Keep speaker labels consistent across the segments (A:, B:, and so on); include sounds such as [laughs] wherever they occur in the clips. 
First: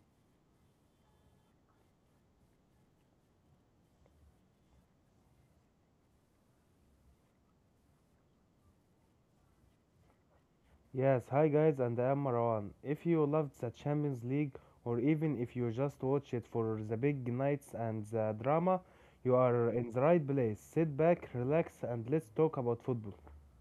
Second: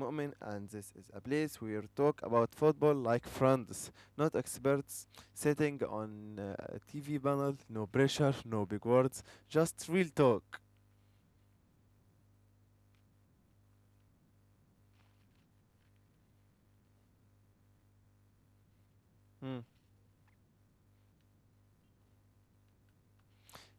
A: Mu'min and this is a place where we talk about football like friends, not experts, sitting on a TV panel, no pressure, no big words, just real talk.
B: Yes, hi guys, and I am Marwan. If you loved the Champions League, or even if you just watch it for the big nights and the drama, you
A: Hmm.
B: are in the right place. Sit back, relax, and let's talk about football.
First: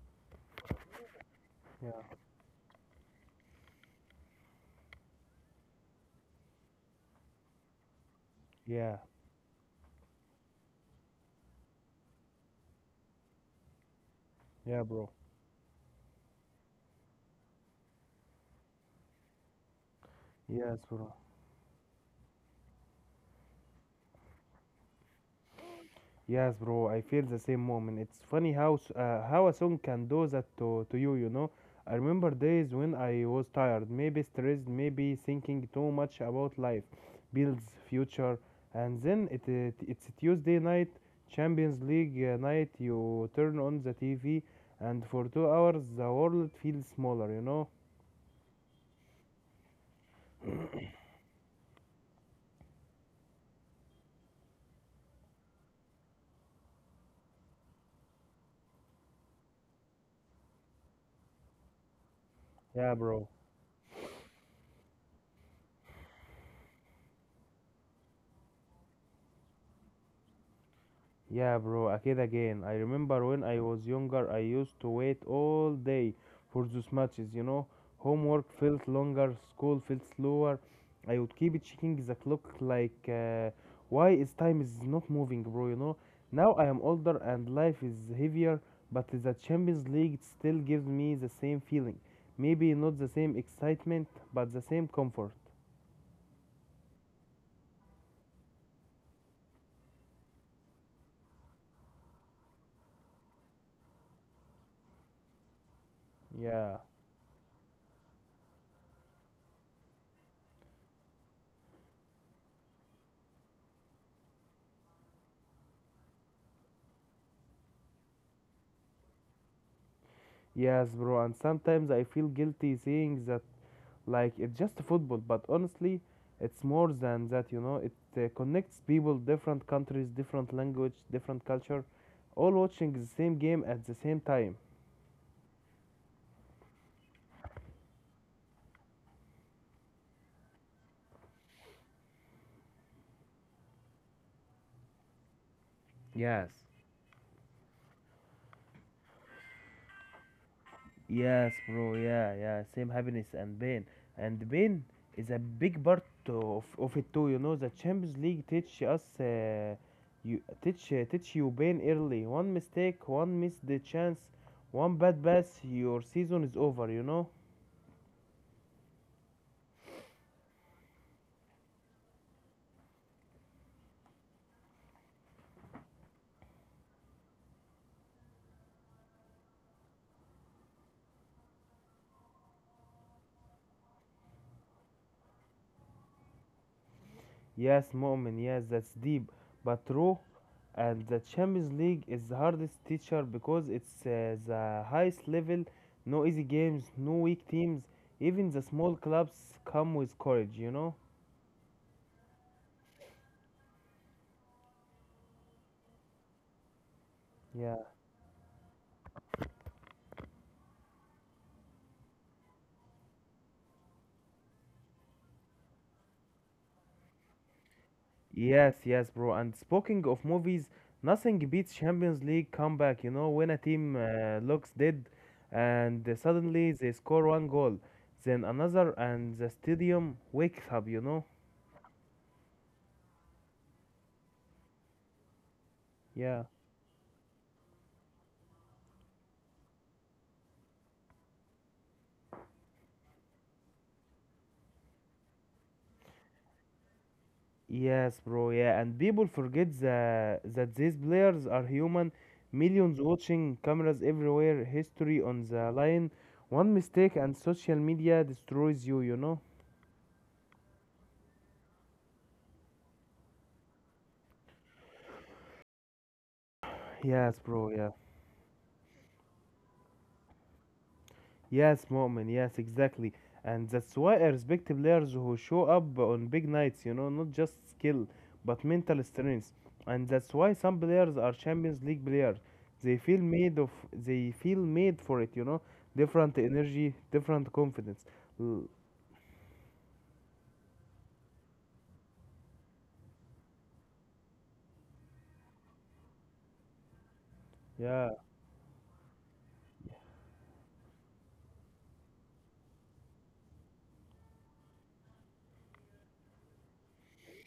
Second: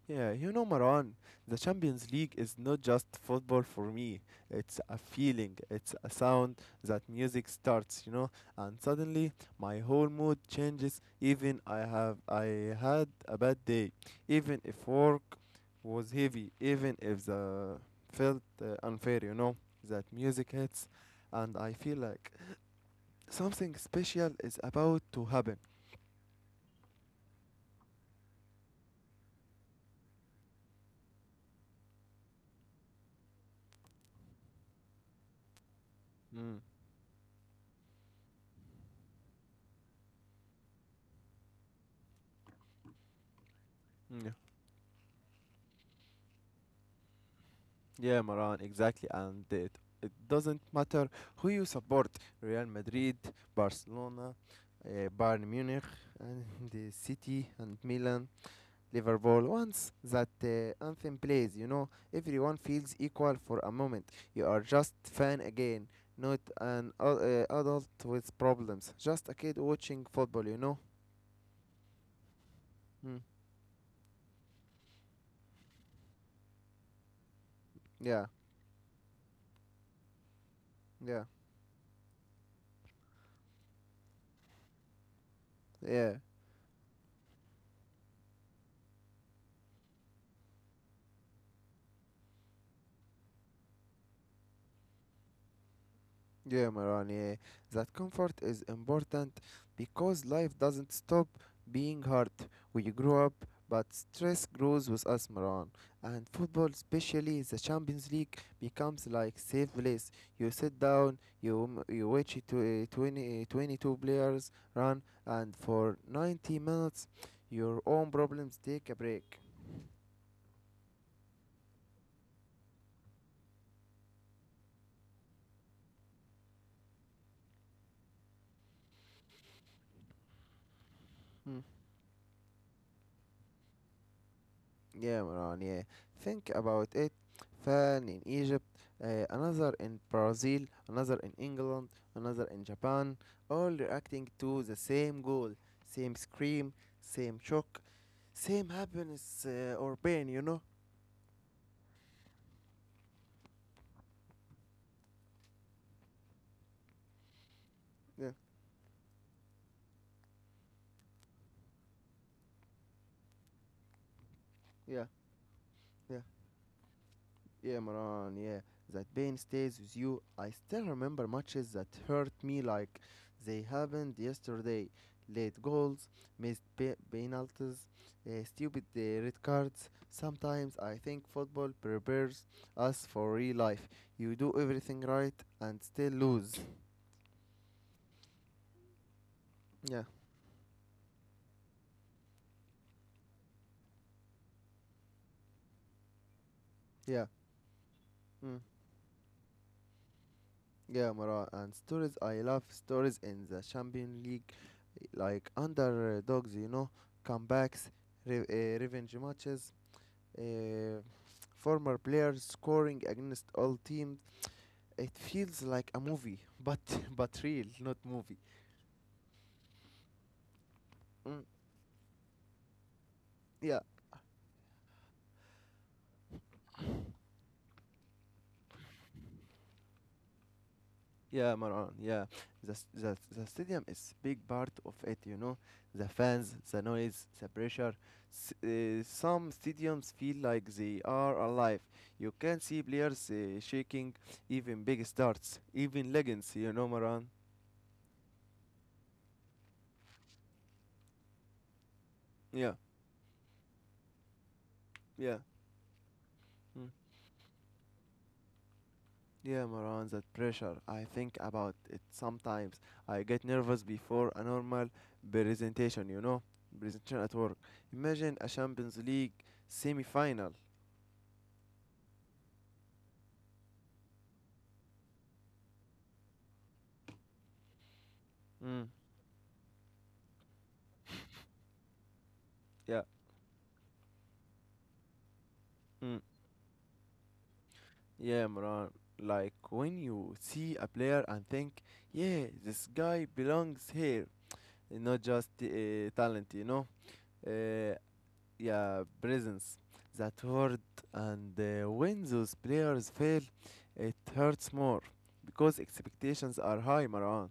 A: Yeah, Maran, the
B: Yeah,
A: Champions League is not just football for me. It's a feeling, it's a sound that music starts, and
B: yeah,
A: suddenly my whole mood changes. Even I had a bad day, even
B: yeah,
A: if
B: bro.
A: work was heavy, even if the felt unfair, that music
B: Yes,
A: hits,
B: bro.
A: and I feel like something special is about to happen.
B: Yes, bro, I feel the same moment. It's funny how a song can do that to you, you know. I remember days when I was tired, maybe stressed, maybe thinking too much
A: Mm.
B: about life, bills, future, and then it's Tuesday night, Champions League night. You turn on the
A: Mm.
B: TV, and for 2 hours the world feels smaller.
A: Yeah, Maran, exactly. And it doesn't matter who you support Real Madrid, Barcelona, uh, Bayern Munich, and the City, and Milan, Liverpool. Once that anthem plays, everyone feels
B: Yeah, bro.
A: equal for a moment. You are just fan again, not an adult with problems, just a kid watching football, you know?
B: Yeah, bro, أكيد again. I
A: Mm.
B: remember when I was younger, I used to wait all day for those matches.
A: Yeah,
B: Homework felt longer, school felt slower. I
A: yeah,
B: would keep checking the clock like, why is time is not moving, bro.
A: yeah.
B: Now I am older and life is heavier, but the Champions League still gives me the same feeling. Maybe not the same excitement, but the same comfort.
A: Yeah, Maran, yeah. That comfort is important because life doesn't stop being hard. We grow up, but stress grows with us, Maran. And football,
B: Yeah.
A: especially the Champions League, becomes like safe place. You sit down, you watch it to 20, 22 players run, and for 90 minutes, your own problems take a break.
B: Yes, bro, and sometimes I feel guilty saying that, like it's just football, but honestly it's more than that. It connects people, different countries, different language, different culture, all watching the same game at the same time.
A: Yeah, Maran, yeah. Think about it. Fan in Egypt, another in Brazil, another in England, another in Japan, all reacting to the same goal, same
B: Yes,
A: scream, same shock, same happiness or pain, you know?
B: yes, bro. Yeah, yeah. Same happiness and pain is a big part of it too. You know, the Champions
A: Yeah,
B: League teach you pain early. One mistake, one missed the chance, one
A: yeah,
B: bad pass, your
A: yeah.
B: season is over.
A: Yeah, Maran, yeah. That pain stays with you. I still remember matches that hurt me like they happened yesterday. Late goals, missed penalties, stupid red cards. Sometimes I think football prepares us for real life. You do everything right and still lose.
B: Yes, Mu'min, yes, that's deep but
A: Yeah,
B: true. And the Champions League is the hardest teacher because it's the highest level, no easy games, no
A: yeah,
B: weak teams. Even
A: mm,
B: the small clubs come with courage, you know?
A: yeah, Maran. And stories, I love stories in the Champions League, like underdogs,
B: Yeah.
A: comebacks, revenge matches uh, former players scoring against all teams. It feels like a movie, but [laughs] but real, not movie.
B: Yes, yes, bro. And speaking of movies,
A: Mm,
B: nothing beats Champions League comeback. You know, when a
A: yeah,
B: team looks dead and suddenly they score one goal, then another, and the stadium wakes up, you know?
A: yeah, Maran. Yeah, the, s- the stadium is big part of it. The
B: Yeah.
A: fans, the noise, the pressure. Some stadiums feel like they are alive. You can see players shaking, even big stars, even legends. You know, Maran.
B: Yes, bro. Yeah, and people forget that these players are human.
A: Yeah,
B: Millions watching, cameras everywhere, history
A: yeah.
B: on the line. One
A: Mm.
B: mistake and social media destroys you, you know?
A: Yeah, Maran, that pressure. I think about it sometimes. I get nervous before a normal presentation, presentation at
B: Yes,
A: work.
B: bro. Yeah.
A: Imagine a Champions League semi-final.
B: Yes, Mu'min, yes, exactly. And that's why I respect players who show up on big nights, not just skill, but
A: Mm,
B: mental strength. And that's why some players are Champions League players.
A: yeah,
B: They feel made of they feel made for it, you know.
A: mm,
B: Different energy, different confidence.
A: yeah,
B: L-
A: Maran. Like when you see a player and think, yeah, this guy belongs here, and not just talent. Uh,
B: Yeah.
A: yeah, presence. That hurt, and when those players fail, it hurts more because expectations are high, Marwan.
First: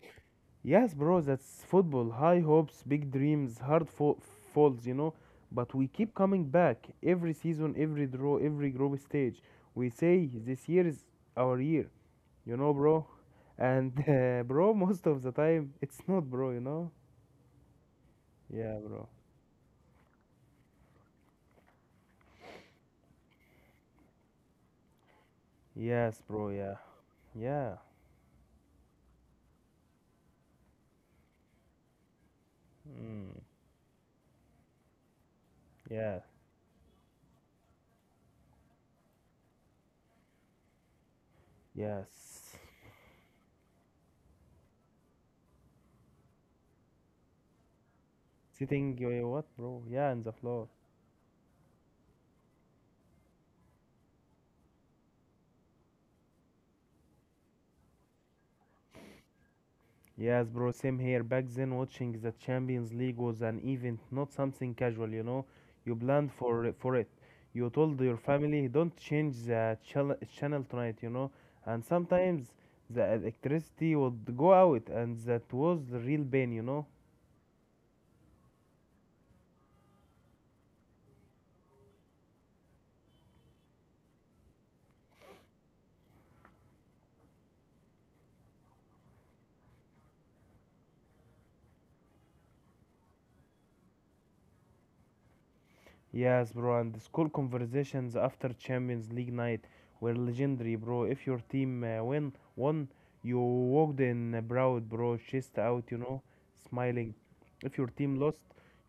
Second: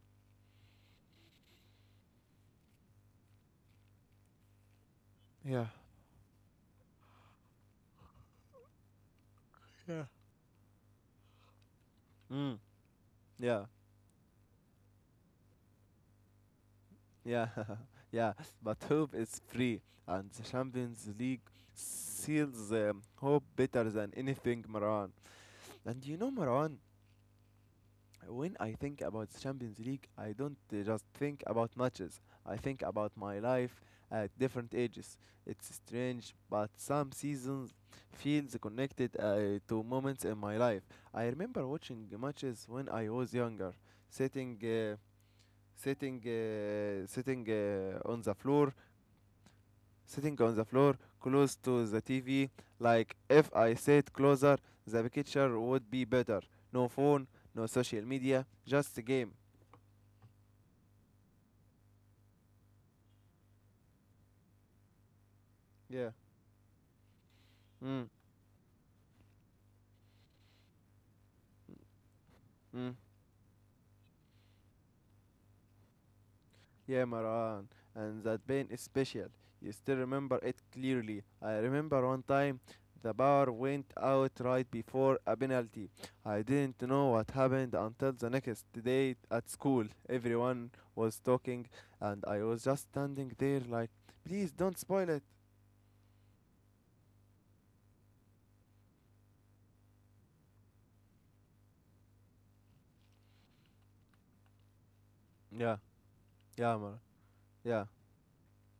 B: Yes, bro, that's football. High hopes, big dreams, hard falls.
A: Yeah.
B: But we keep coming back every season, every draw, every group stage. We
A: Yeah.
B: say this year is our year.
A: Mm,
B: You know, bro.
A: yeah,
B: And [laughs] bro, most of the time it's not, bro. You know?
A: yeah, [laughs] yeah. But
B: Yeah,
A: hope
B: bro.
A: is free, and the Champions League seals hope better than anything, Marwan. And you know,
B: Yes, bro.
A: Marwan,
B: Yeah. Yeah.
A: when I think about Champions League, I don't just think about matches. I think about my
B: Mm.
A: life at different ages. It's
B: Yeah.
A: strange, but some seasons feels connected to moments in my life. I remember watching
B: Yes.
A: matches when I was younger, sitting, sitting, sitting on the floor,
B: Sitting, what, bro? Yeah, on the
A: sitting on the
B: floor.
A: floor close to the TV. Like if I sit closer, the picture would be better. No phone, no social media, just a game.
B: Yes, bro, same here. Back then, watching the Champions League was an event, not something casual, you know. You
A: Yeah.
B: planned for it. You told
A: Mm.
B: your family, don't change the channel tonight, And sometimes
A: Mm.
B: the electricity would go out, and that was the real pain, you know.
A: Yeah, Maran. And that pain is special. You still remember it clearly. I remember one time the power went out right before a penalty. I didn't know what happened until the next day at school. Everyone was talking and I was just standing there like, please don't spoil it.
B: Yes, bro, and the school conversations after Champions League night were legendary, bro. If your team won, you walked in proud, bro, chest out,
A: Yeah. Yeah, Marwan.
B: smiling. If your
A: Yeah.
B: team lost,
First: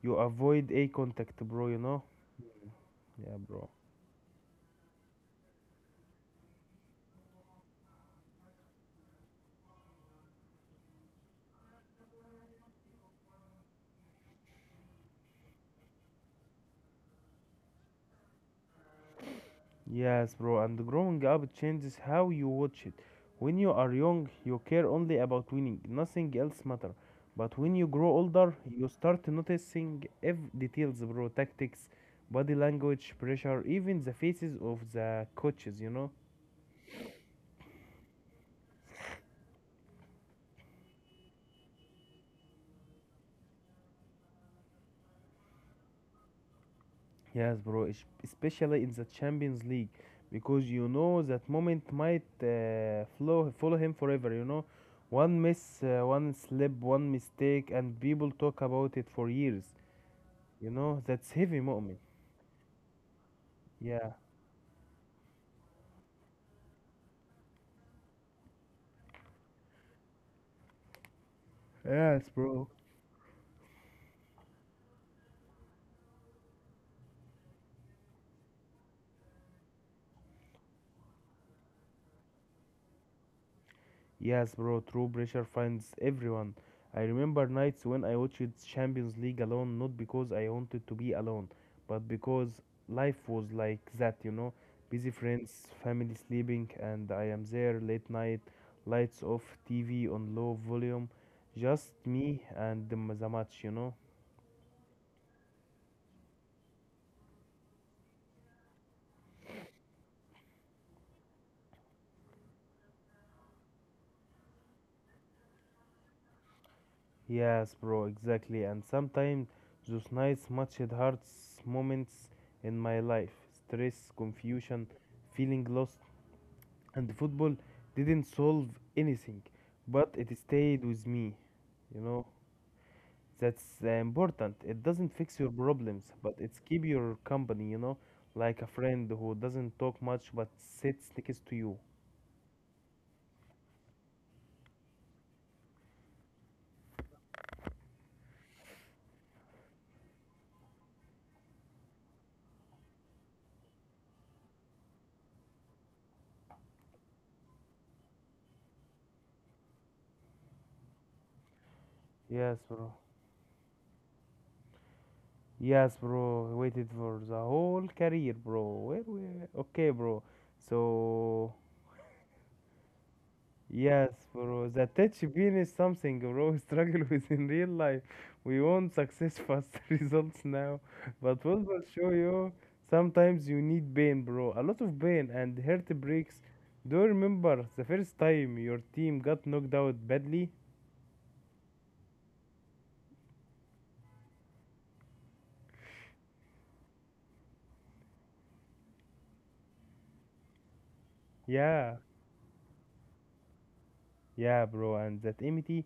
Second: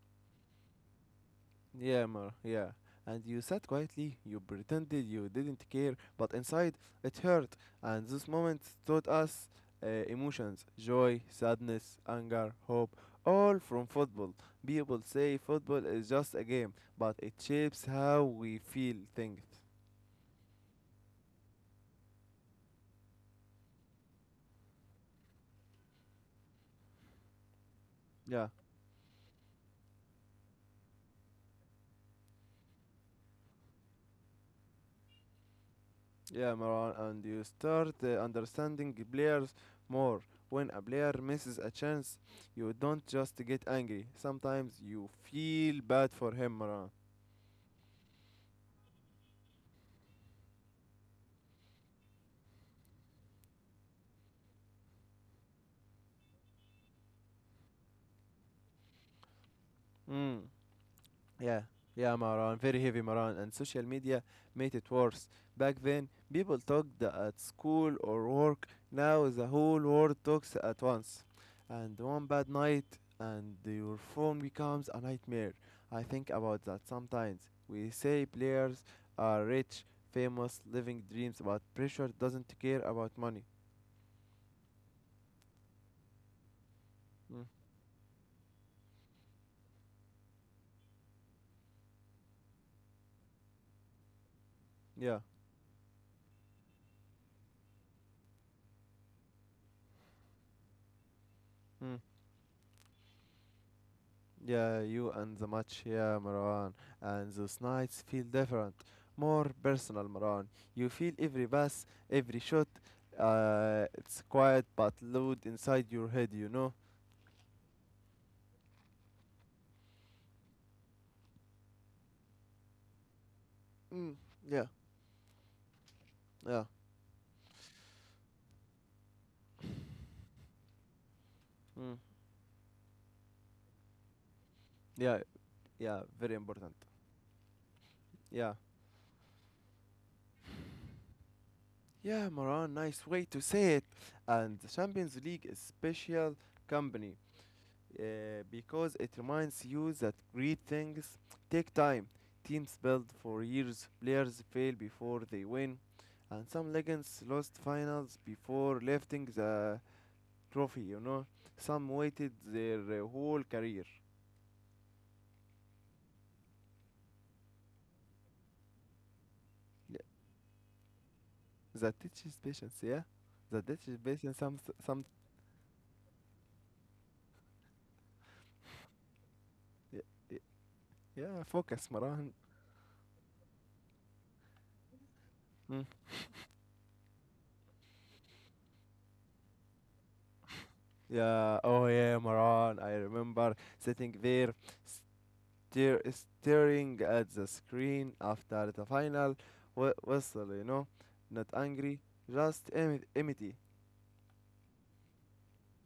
B: you avoid eye contact, bro.
A: Yeah, Mar, yeah. And
B: Yeah,
A: you sat
B: bro.
A: quietly, you pretended you didn't care, but inside it hurt, and this moment taught us emotions joy, sadness, anger, hope all from football. People say football is just a game, but it shapes how we feel things.
B: Yes, bro, and growing up changes how you watch it. When you are young, you care only about winning, nothing else matter. But when you grow
A: Yeah,
B: older, you start noticing every details, bro, tactics, body language, pressure, even the faces of the coaches, you know?
A: yeah, Maran, and you start understanding players more. When a player misses a chance, you don't just get angry. Sometimes you feel bad for him, Maran.
B: Yes, bro, especially in the Champions League, because you know that moment might follow him forever, you know? One miss, one slip, one mistake, and people talk about it for years.
A: Mm.
B: That's heavy,
A: Yeah,
B: Mu'min.
A: yeah, Maran, very heavy, Maran. And social
B: Yeah.
A: media made it worse. Back then, people talked at school or work. Now, the whole world talks at once. And
B: Yes,
A: one bad
B: bro.
A: night, and your phone becomes a nightmare. I think about that sometimes. We say players are rich, famous, living dreams, but pressure doesn't care about money.
B: Yes, bro, true pressure finds everyone. I
A: Mm.
B: remember nights when I watched Champions League alone, not because I wanted to be alone, but because life was like that, you know. Busy
A: Yeah.
B: friends, family sleeping, and I am there late night, lights off, TV on low volume, just
A: Mm.
B: me and the match, you know.
A: Yeah, you and the match here, Marwan. And those nights feel different, more personal, Marwan. You feel every pass, every shot. It's quiet but loud inside your head, you know?
B: Yes, bro, exactly. And sometimes those nights matched hard moments in my life. Stress,
A: Mm, yeah,
B: confusion, feeling lost,
A: yeah.
B: and football didn't solve anything, but it stayed with me.
A: Mm,
B: You know, that's important. It doesn't
A: yeah,
B: fix your
A: yeah,
B: problems,
A: very
B: but it's
A: important.
B: keep your company,
A: Yeah.
B: like a friend who doesn't talk much but sits next to you.
A: Yeah, Marwan, nice way to say it. And the Champions League is special company, because it reminds you that great things take time. Teams build for years, players fail before they win, and some legends lost finals before lifting the trophy. Some waited
B: Yes,
A: their
B: bro.
A: whole career.
B: Yes, bro. I waited for the whole career, bro. Where we? Okay,
A: Yeah.
B: bro. So
A: That teaches patience, yeah? That teaches
B: yes,
A: patience, some,
B: bro. The
A: some,
B: touch bean is something, bro. [laughs] We struggle with in real life. We want success fast [laughs]
A: yeah, yeah,
B: results now,
A: yeah,
B: but we'll
A: focus,
B: show
A: Maran.
B: you. Sometimes you need pain, bro. A lot of pain and
A: Mm.
B: heartbreaks. Do you remember the first time your team got knocked out badly?
A: Yeah, oh yeah, Maran, I remember sitting there staring at the screen after the final whistle, you know? Not
B: Yeah.
A: angry, just empty.
B: Yeah, bro, and that empty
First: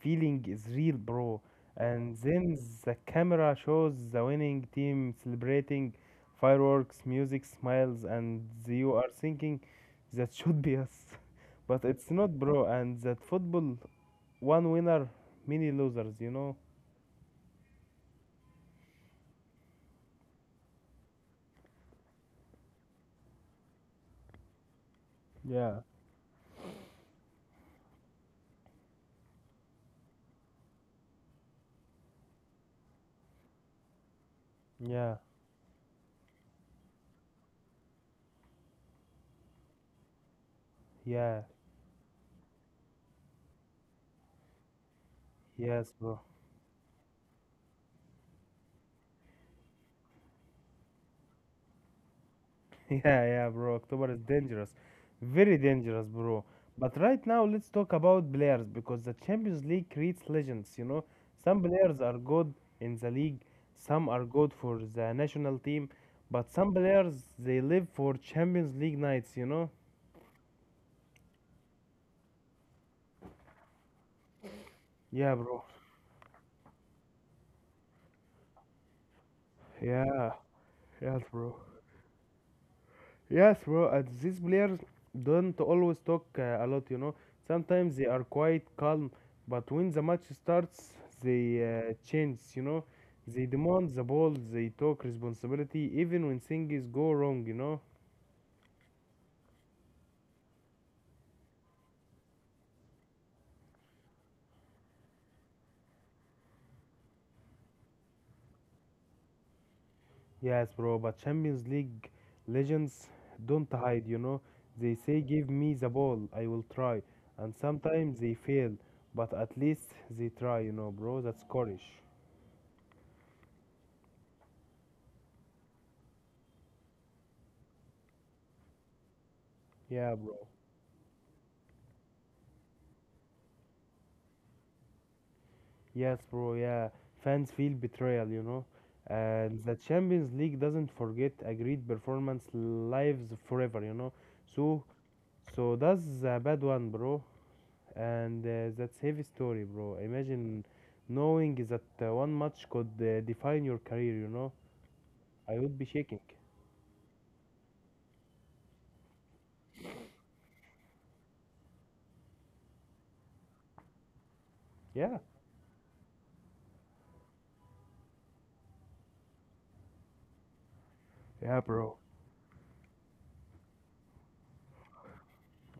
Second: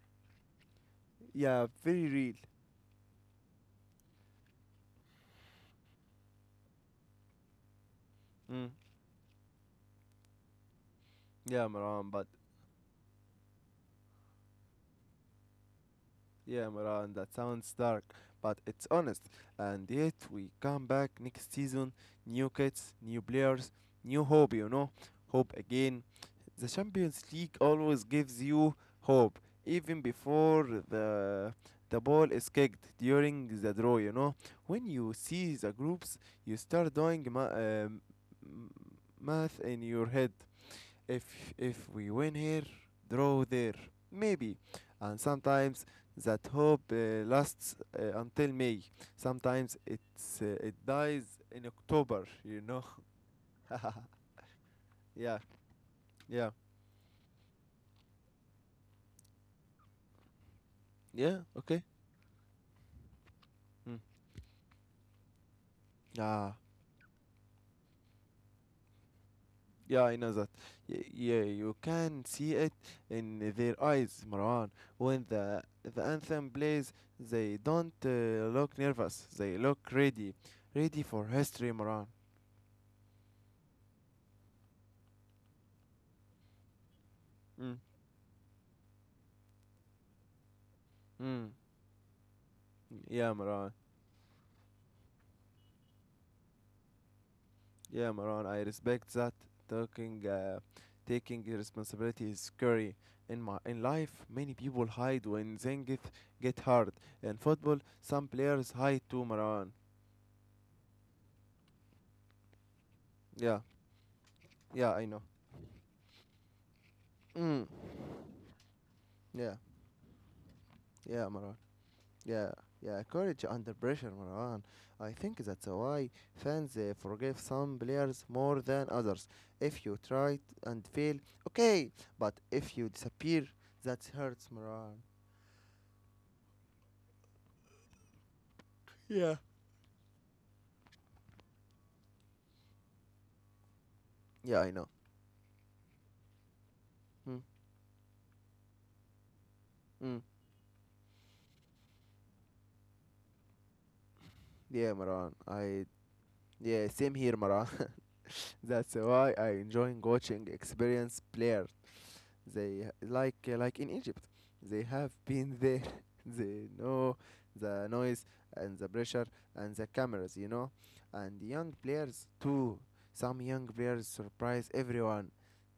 B: feeling is real, bro.
A: Yeah, very
B: And
A: real.
B: then the camera shows the winning team celebrating fireworks, music, smiles, and
A: Mm.
B: you are thinking that should be us. [laughs]
A: Yeah,
B: But
A: Maran.
B: it's
A: But
B: not, bro. And that football, one winner, many losers, you know?
A: Yeah, Maran, that sounds dark, but it's honest. And yet we come back next season, new kids, new players, new hope. Hope
B: Yeah.
A: again. The Champions League always gives you hope, even before the ball is kicked during the draw. When you
B: Yeah,
A: see the groups, you start doing math in your head. If
B: yeah,
A: if we win here, draw there, maybe. And sometimes
B: yes, bro.
A: that hope lasts until May. Sometimes it dies in October. You know.
B: [laughs] Yeah, yeah, bro.
A: [laughs]
B: October is dangerous.
A: yeah.
B: Very dangerous, bro.
A: Yeah.
B: But right now, let's talk about players because the Champions League creates legends, you know.
A: Yeah.
B: Some
A: Okay.
B: players are good in the league,
A: Mm.
B: some are good for the national team, but
A: Ah.
B: some players they live for Champions League nights, you know.
A: Yeah, I know that. Yeah, you can see it in their eyes, Marwan. When
B: Yeah,
A: the
B: bro.
A: anthem plays, they don't look nervous. They look
B: Yeah,
A: ready, ready
B: yeah,
A: for
B: bro.
A: history, Marwan.
B: Yes, bro. These players don't always talk a lot, you know.
A: Mm.
B: Sometimes they are quite calm, but when the match starts, they
A: Mm.
B: change, you know.
A: Yeah,
B: They
A: Maran.
B: demand the ball, they talk responsibility, even when things go wrong, you know.
A: Yeah, Maran. I respect that talking, uh, taking responsibility is scary. In life, many people hide when things get hard. In football, some players hide too, Maran.
B: Yes, bro. But Champions League legends
A: Yeah,
B: don't hide, you know.
A: yeah,
B: They
A: I
B: say,
A: know.
B: "Give me the ball, I will try." And
A: Mm.
B: sometimes they fail, but
A: Yeah,
B: at least they try, bro.
A: yeah,
B: That's
A: Maran.
B: courage.
A: Yeah, yeah. Courage under pressure, Maran. I think that's why fans forgive some players more than others. If you
B: Yeah, bro.
A: try and fail, okay, but if you disappear, that hurts, Maran.
B: Yes, bro. Yeah, fans feel betrayal,
A: Yeah.
B: and the Champions League doesn't forget a great performance lives forever, you know.
A: Yeah, I
B: So,
A: know.
B: so that's a bad one, bro,
A: Mm.
B: and that's heavy story, bro.
A: Mm.
B: Imagine knowing that one match could define your career, you know.
A: Yeah, Maran.
B: I would be
A: I
B: shaking.
A: yeah, same here, Maran. [laughs] That's why I enjoying watching experienced players. They like in Egypt, they have
B: Yeah.
A: been there. [laughs] they know the noise and the pressure and the cameras, and
B: Yeah,
A: young
B: bro.
A: players too. Some young players surprise everyone.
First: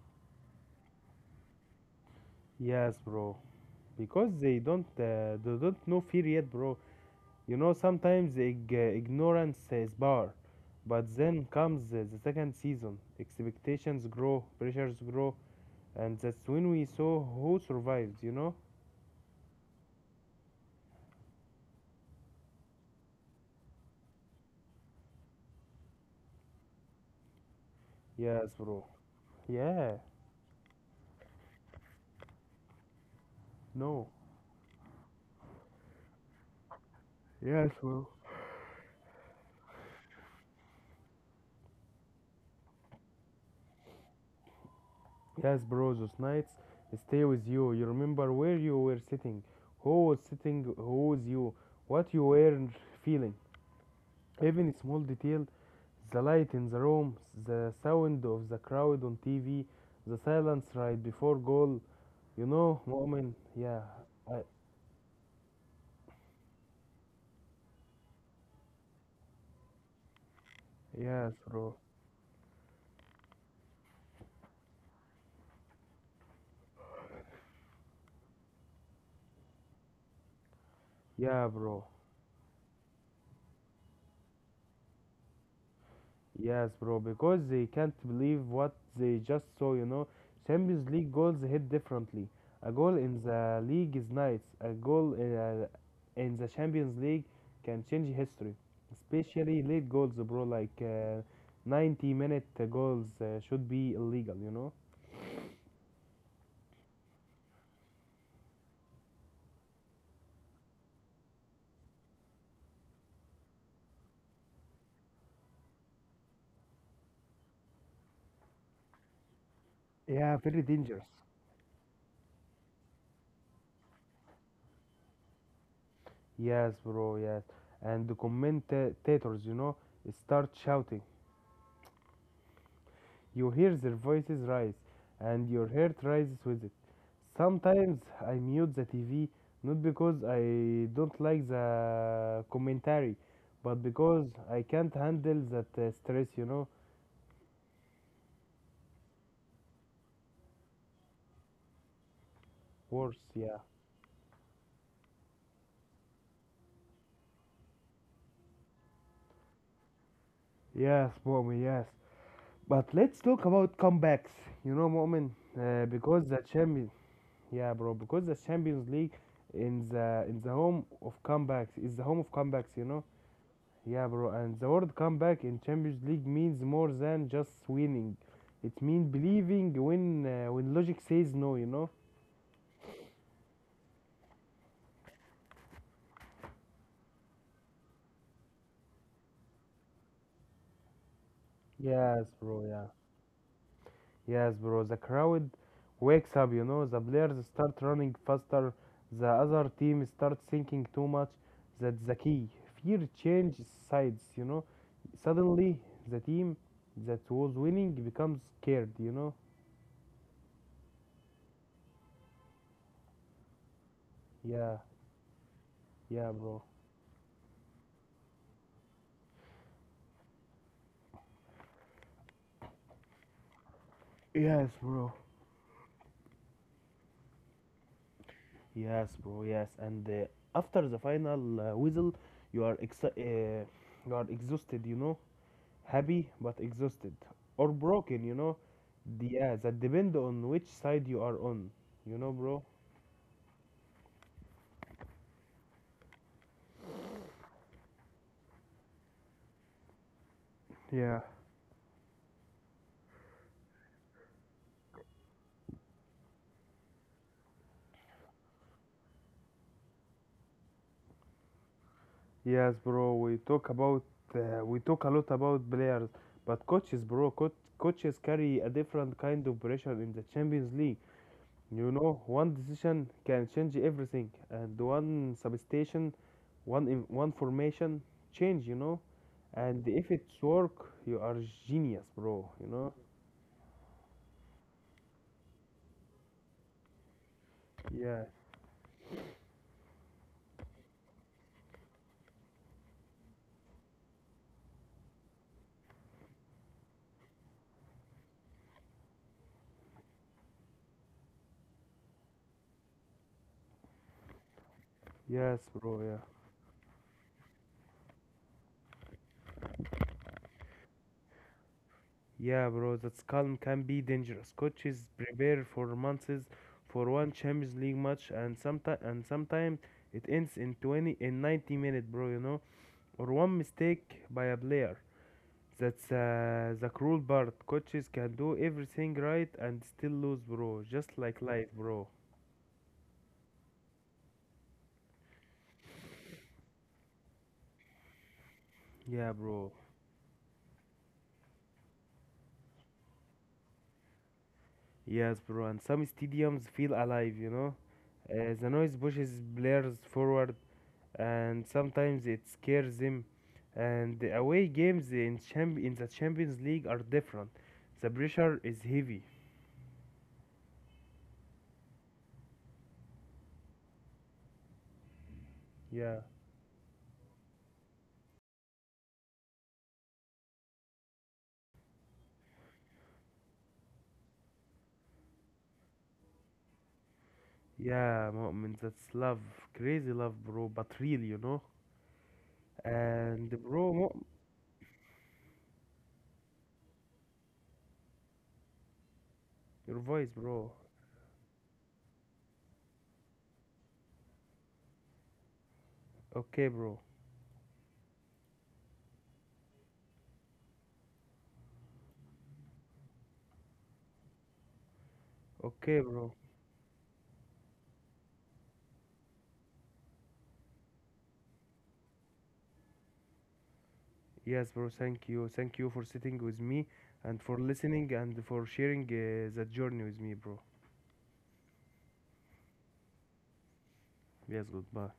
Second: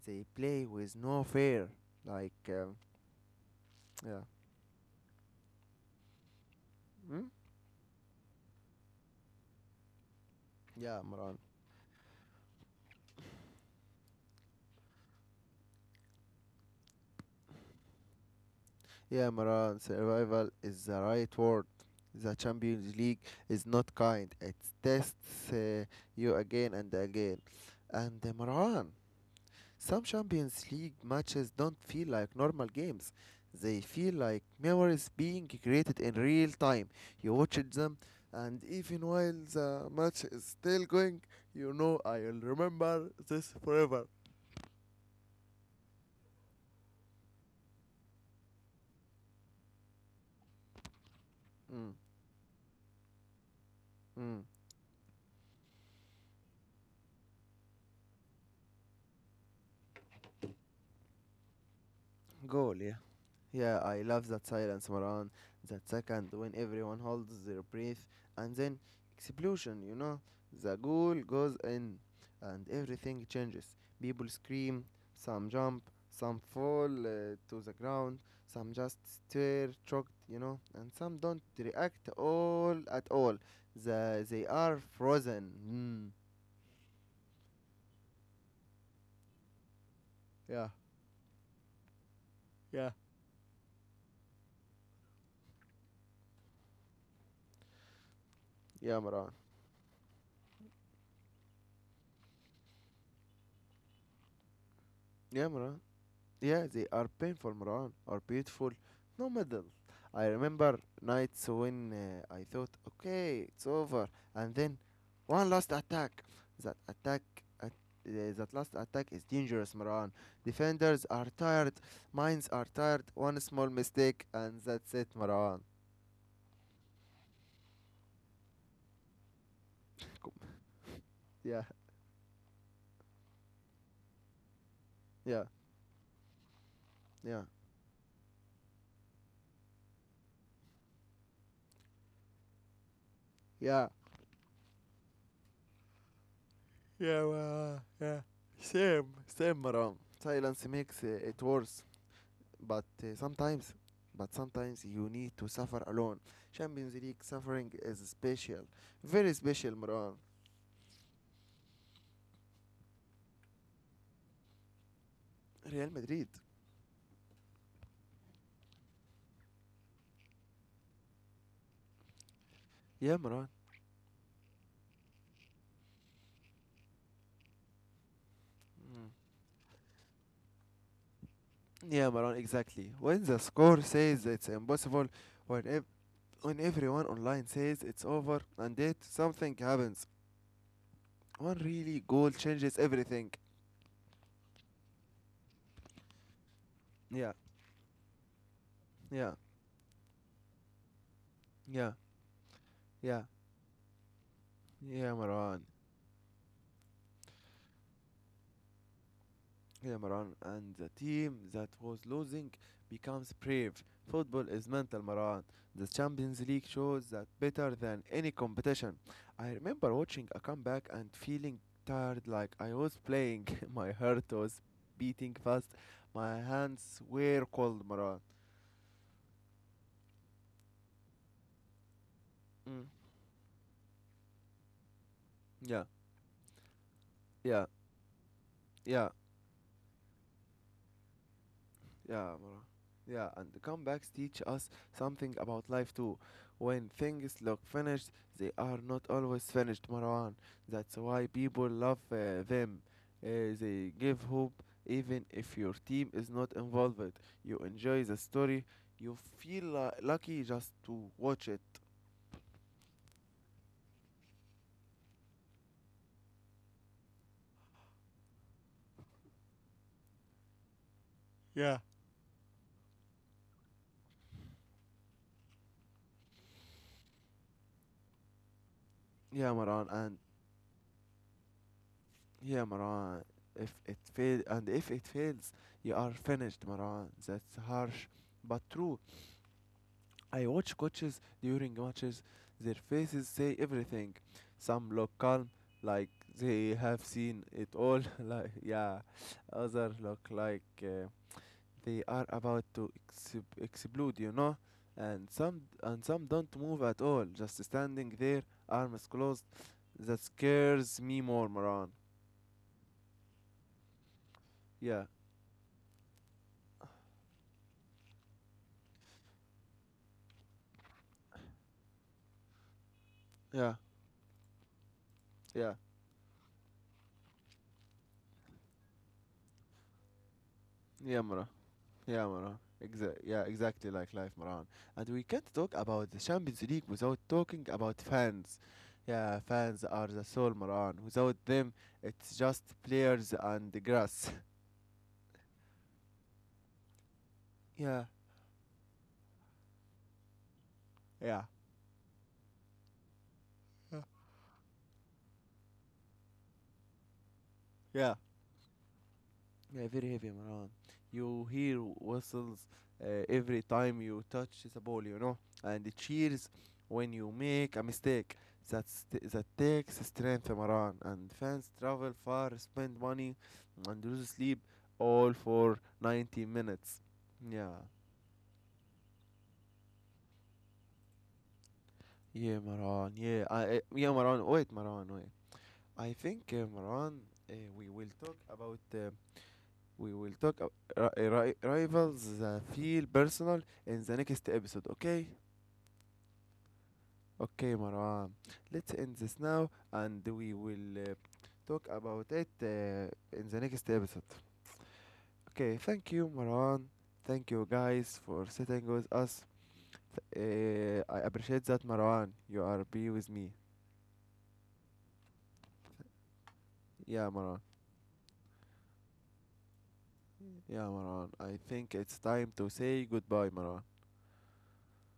A: They play with no fear. Like
B: Yes, bro.
A: yeah,
B: Because they don't know fear yet, bro.
A: mm?
B: Sometimes ignorance is power,
A: Yeah,
B: but
A: Maran.
B: then comes the second season. Expectations grow, pressures grow, and that's when we saw who survived, you know?
A: Yeah, Maran, survival is the right word. The Champions League is not kind. It tests you again and again. And
B: Yes, bro.
A: Maran,
B: Yeah,
A: some Champions League matches don't feel like normal games. They
B: no.
A: feel like memories being created in real time. You watch
B: Yes,
A: them,
B: bro.
A: and even while the match is still going, you know I'll remember this forever.
B: Yes, bro, those nights stay with you. You remember where you were sitting, who was you,
A: Mm,
B: what you were feeling.
A: mm.
B: Even a small detail, the light in the room, the sound of the crowd on TV, the silence right before goal. You
A: Goal,
B: know,
A: yeah.
B: Mu'min,
A: Yeah,
B: yeah.
A: I love
B: I,
A: that silence, Maran. That second when everyone holds their breath, and then explosion, you know? The goal
B: yes,
A: goes
B: bro.
A: in, and everything changes. People scream, some jump, some fall to the ground, some just stare shocked, you know? And some don't
B: Yeah, bro.
A: react all at all. They are frozen. Mm.
B: Yes, bro, because they can't believe what they just saw, you know.
A: Yeah,
B: Champions League goals hit differently. A
A: yeah.
B: goal in the league is nice, a goal in the Champions League can change history,
A: Yeah, Maran.
B: especially late goals, bro, like 90-minute goals should be illegal, you know.
A: Yeah, Maran. Yeah, they are painful, Marwan, or beautiful. No middle. I remember nights when I thought, okay, it's over, and then one last attack. That attack, that last attack is dangerous, Marwan.
B: Yeah, very
A: Defenders
B: dangerous.
A: are tired, minds are tired. One small mistake, and that's it, Marwan.
B: Yes, bro, yes. And the commentators,
A: Com-
B: start shouting.
A: Yeah,
B: You hear their voices rise,
A: yeah,
B: and your heart rises with it.
A: yeah,
B: Sometimes I mute the TV not because I don't like the commentary, but
A: yeah.
B: because I can't handle that stress, you know.
A: Yeah, well, yeah. Same, same, Maram. Silence makes it worse, but uh,
B: Worse, yeah.
A: sometimes but sometimes you need to suffer alone. Champions League suffering is special, very special, Marwan.
B: Yes, Mo'min, yes. But let's talk about comebacks. Mo'min, uh,
A: Real Madrid.
B: because the champion, yeah, bro, because the Champions League, in the home of comebacks, is the home of comebacks.
A: Yeah, Maran.
B: Yeah, bro, and the word comeback in Champions League means more than just winning. It
A: Mm.
B: means believing when logic says no, you know?
A: Yeah, Marwan, exactly, when the score says it's impossible, when when everyone online says it's over, and yet something happens, one really
B: Yes,
A: goal
B: bro,
A: changes
B: yeah.
A: everything.
B: Yes, bro, the crowd wakes up, the
A: Yeah,
B: players start running faster, the
A: yeah,
B: other team starts thinking too much.
A: yeah,
B: That's the key. Fear
A: yeah,
B: changes sides, you know?
A: yeah, Maran.
B: Suddenly, the team that was winning becomes scared, you know?
A: Yeah, Maran, and the team that was losing becomes brave. Football is
B: Yeah,
A: mental, Maran. The
B: yeah,
A: Champions
B: bro.
A: League shows that better than any competition. I remember watching a comeback and feeling tired like I was playing. [laughs] My heart was
B: Yes, bro.
A: beating fast. My hands were cold, Maran.
B: Yes, bro. Yes, and after the final whistle,
A: Mm.
B: you are exhausted. You know,
A: Yeah,
B: happy but exhausted
A: yeah,
B: or broken.
A: yeah.
B: Yeah. That depend on which side you are on. You know,
A: Yeah, Marwa.
B: bro.
A: Yeah, and the comebacks teach us something about life too. When things look finished, they are not always finished, Marwan. That's
B: Yeah.
A: why people love them. They give hope even if your team is not involved. You enjoy the story. You feel lucky just to watch it.
B: Yes, bro. We talk a lot about players, but coaches, bro. Coaches carry a different kind of pressure in the Champions League.
A: Yeah.
B: One decision can change everything, and one substitution, one in, one formation change,
A: Yeah, Maran,
B: and if
A: and
B: it's work you are genius, bro,
A: yeah, Maran. If it fails, you are finished, Maran. That's harsh,
B: yeah.
A: but true. I watch coaches during matches, their faces say everything. Some look calm, like they have seen it all, [laughs] like, yeah. Others look like they are about to explode, you know? And some
B: Yes,
A: and
B: bro. Yeah,
A: some don't move at all, just standing there, arms closed. That scares me more, Moran.
B: yeah, bro, that calm can be dangerous.
A: Yeah,
B: Coaches prepare for months for one Champions League match, and sometimes it ends in 20, in 90 minutes, bro, or one
A: yeah,
B: mistake by a player.
A: yeah,
B: That's the cruel part. Coaches can do everything right and still lose, bro, just
A: yeah,
B: like
A: Moran.
B: life, bro.
A: Yeah, Maran. Exactly like life, Maran. And we can't talk about the Champions League without talking about fans.
B: Yeah,
A: Yeah,
B: bro.
A: fans are the soul, Maran. Without them, it's just players and the grass.
B: Yes, bro, and some stadiums feel alive, you know.
A: [laughs] yeah,
B: The noise pushes players forward,
A: yeah,
B: and sometimes it scares them.
A: yeah,
B: And the away games in the Champions League are different. The
A: yeah.
B: pressure is heavy.
A: Yeah, very heavy, Marwan. You hear whistles every time you touch the ball, and it
B: Yeah,
A: cheers when you make a mistake. That takes strength, Marwan. And fans travel far, spend money, and lose sleep all for 90 minutes. Yeah,
B: yeah, Mu'min, that's love, crazy love, bro, but real, you know.
A: yeah, Marwan. Yeah,
B: And bro,
A: yeah,
B: Mu'min,
A: Marwan. Wait, Marwan. Wait. I think, Marwan, we will talk about
B: your
A: We
B: voice,
A: will talk
B: bro.
A: ab- ri- ri- rivals that feel personal in the next episode, okay?
B: Okay, bro.
A: Okay, Marwan. Let's end this now and we will talk about it in the next episode. Okay,
B: Okay,
A: thank you,
B: bro.
A: Marwan. Thank you guys for sitting with us. I appreciate that, Marwan. You are be with me.
B: Yes, bro. Thank you. Thank you for sitting with me
A: Yeah,
B: and for
A: Marwan.
B: listening and for sharing that journey with me, bro.
A: Yeah, Marwan. I think it's time to say goodbye, Marwan.
B: Yes, goodbye.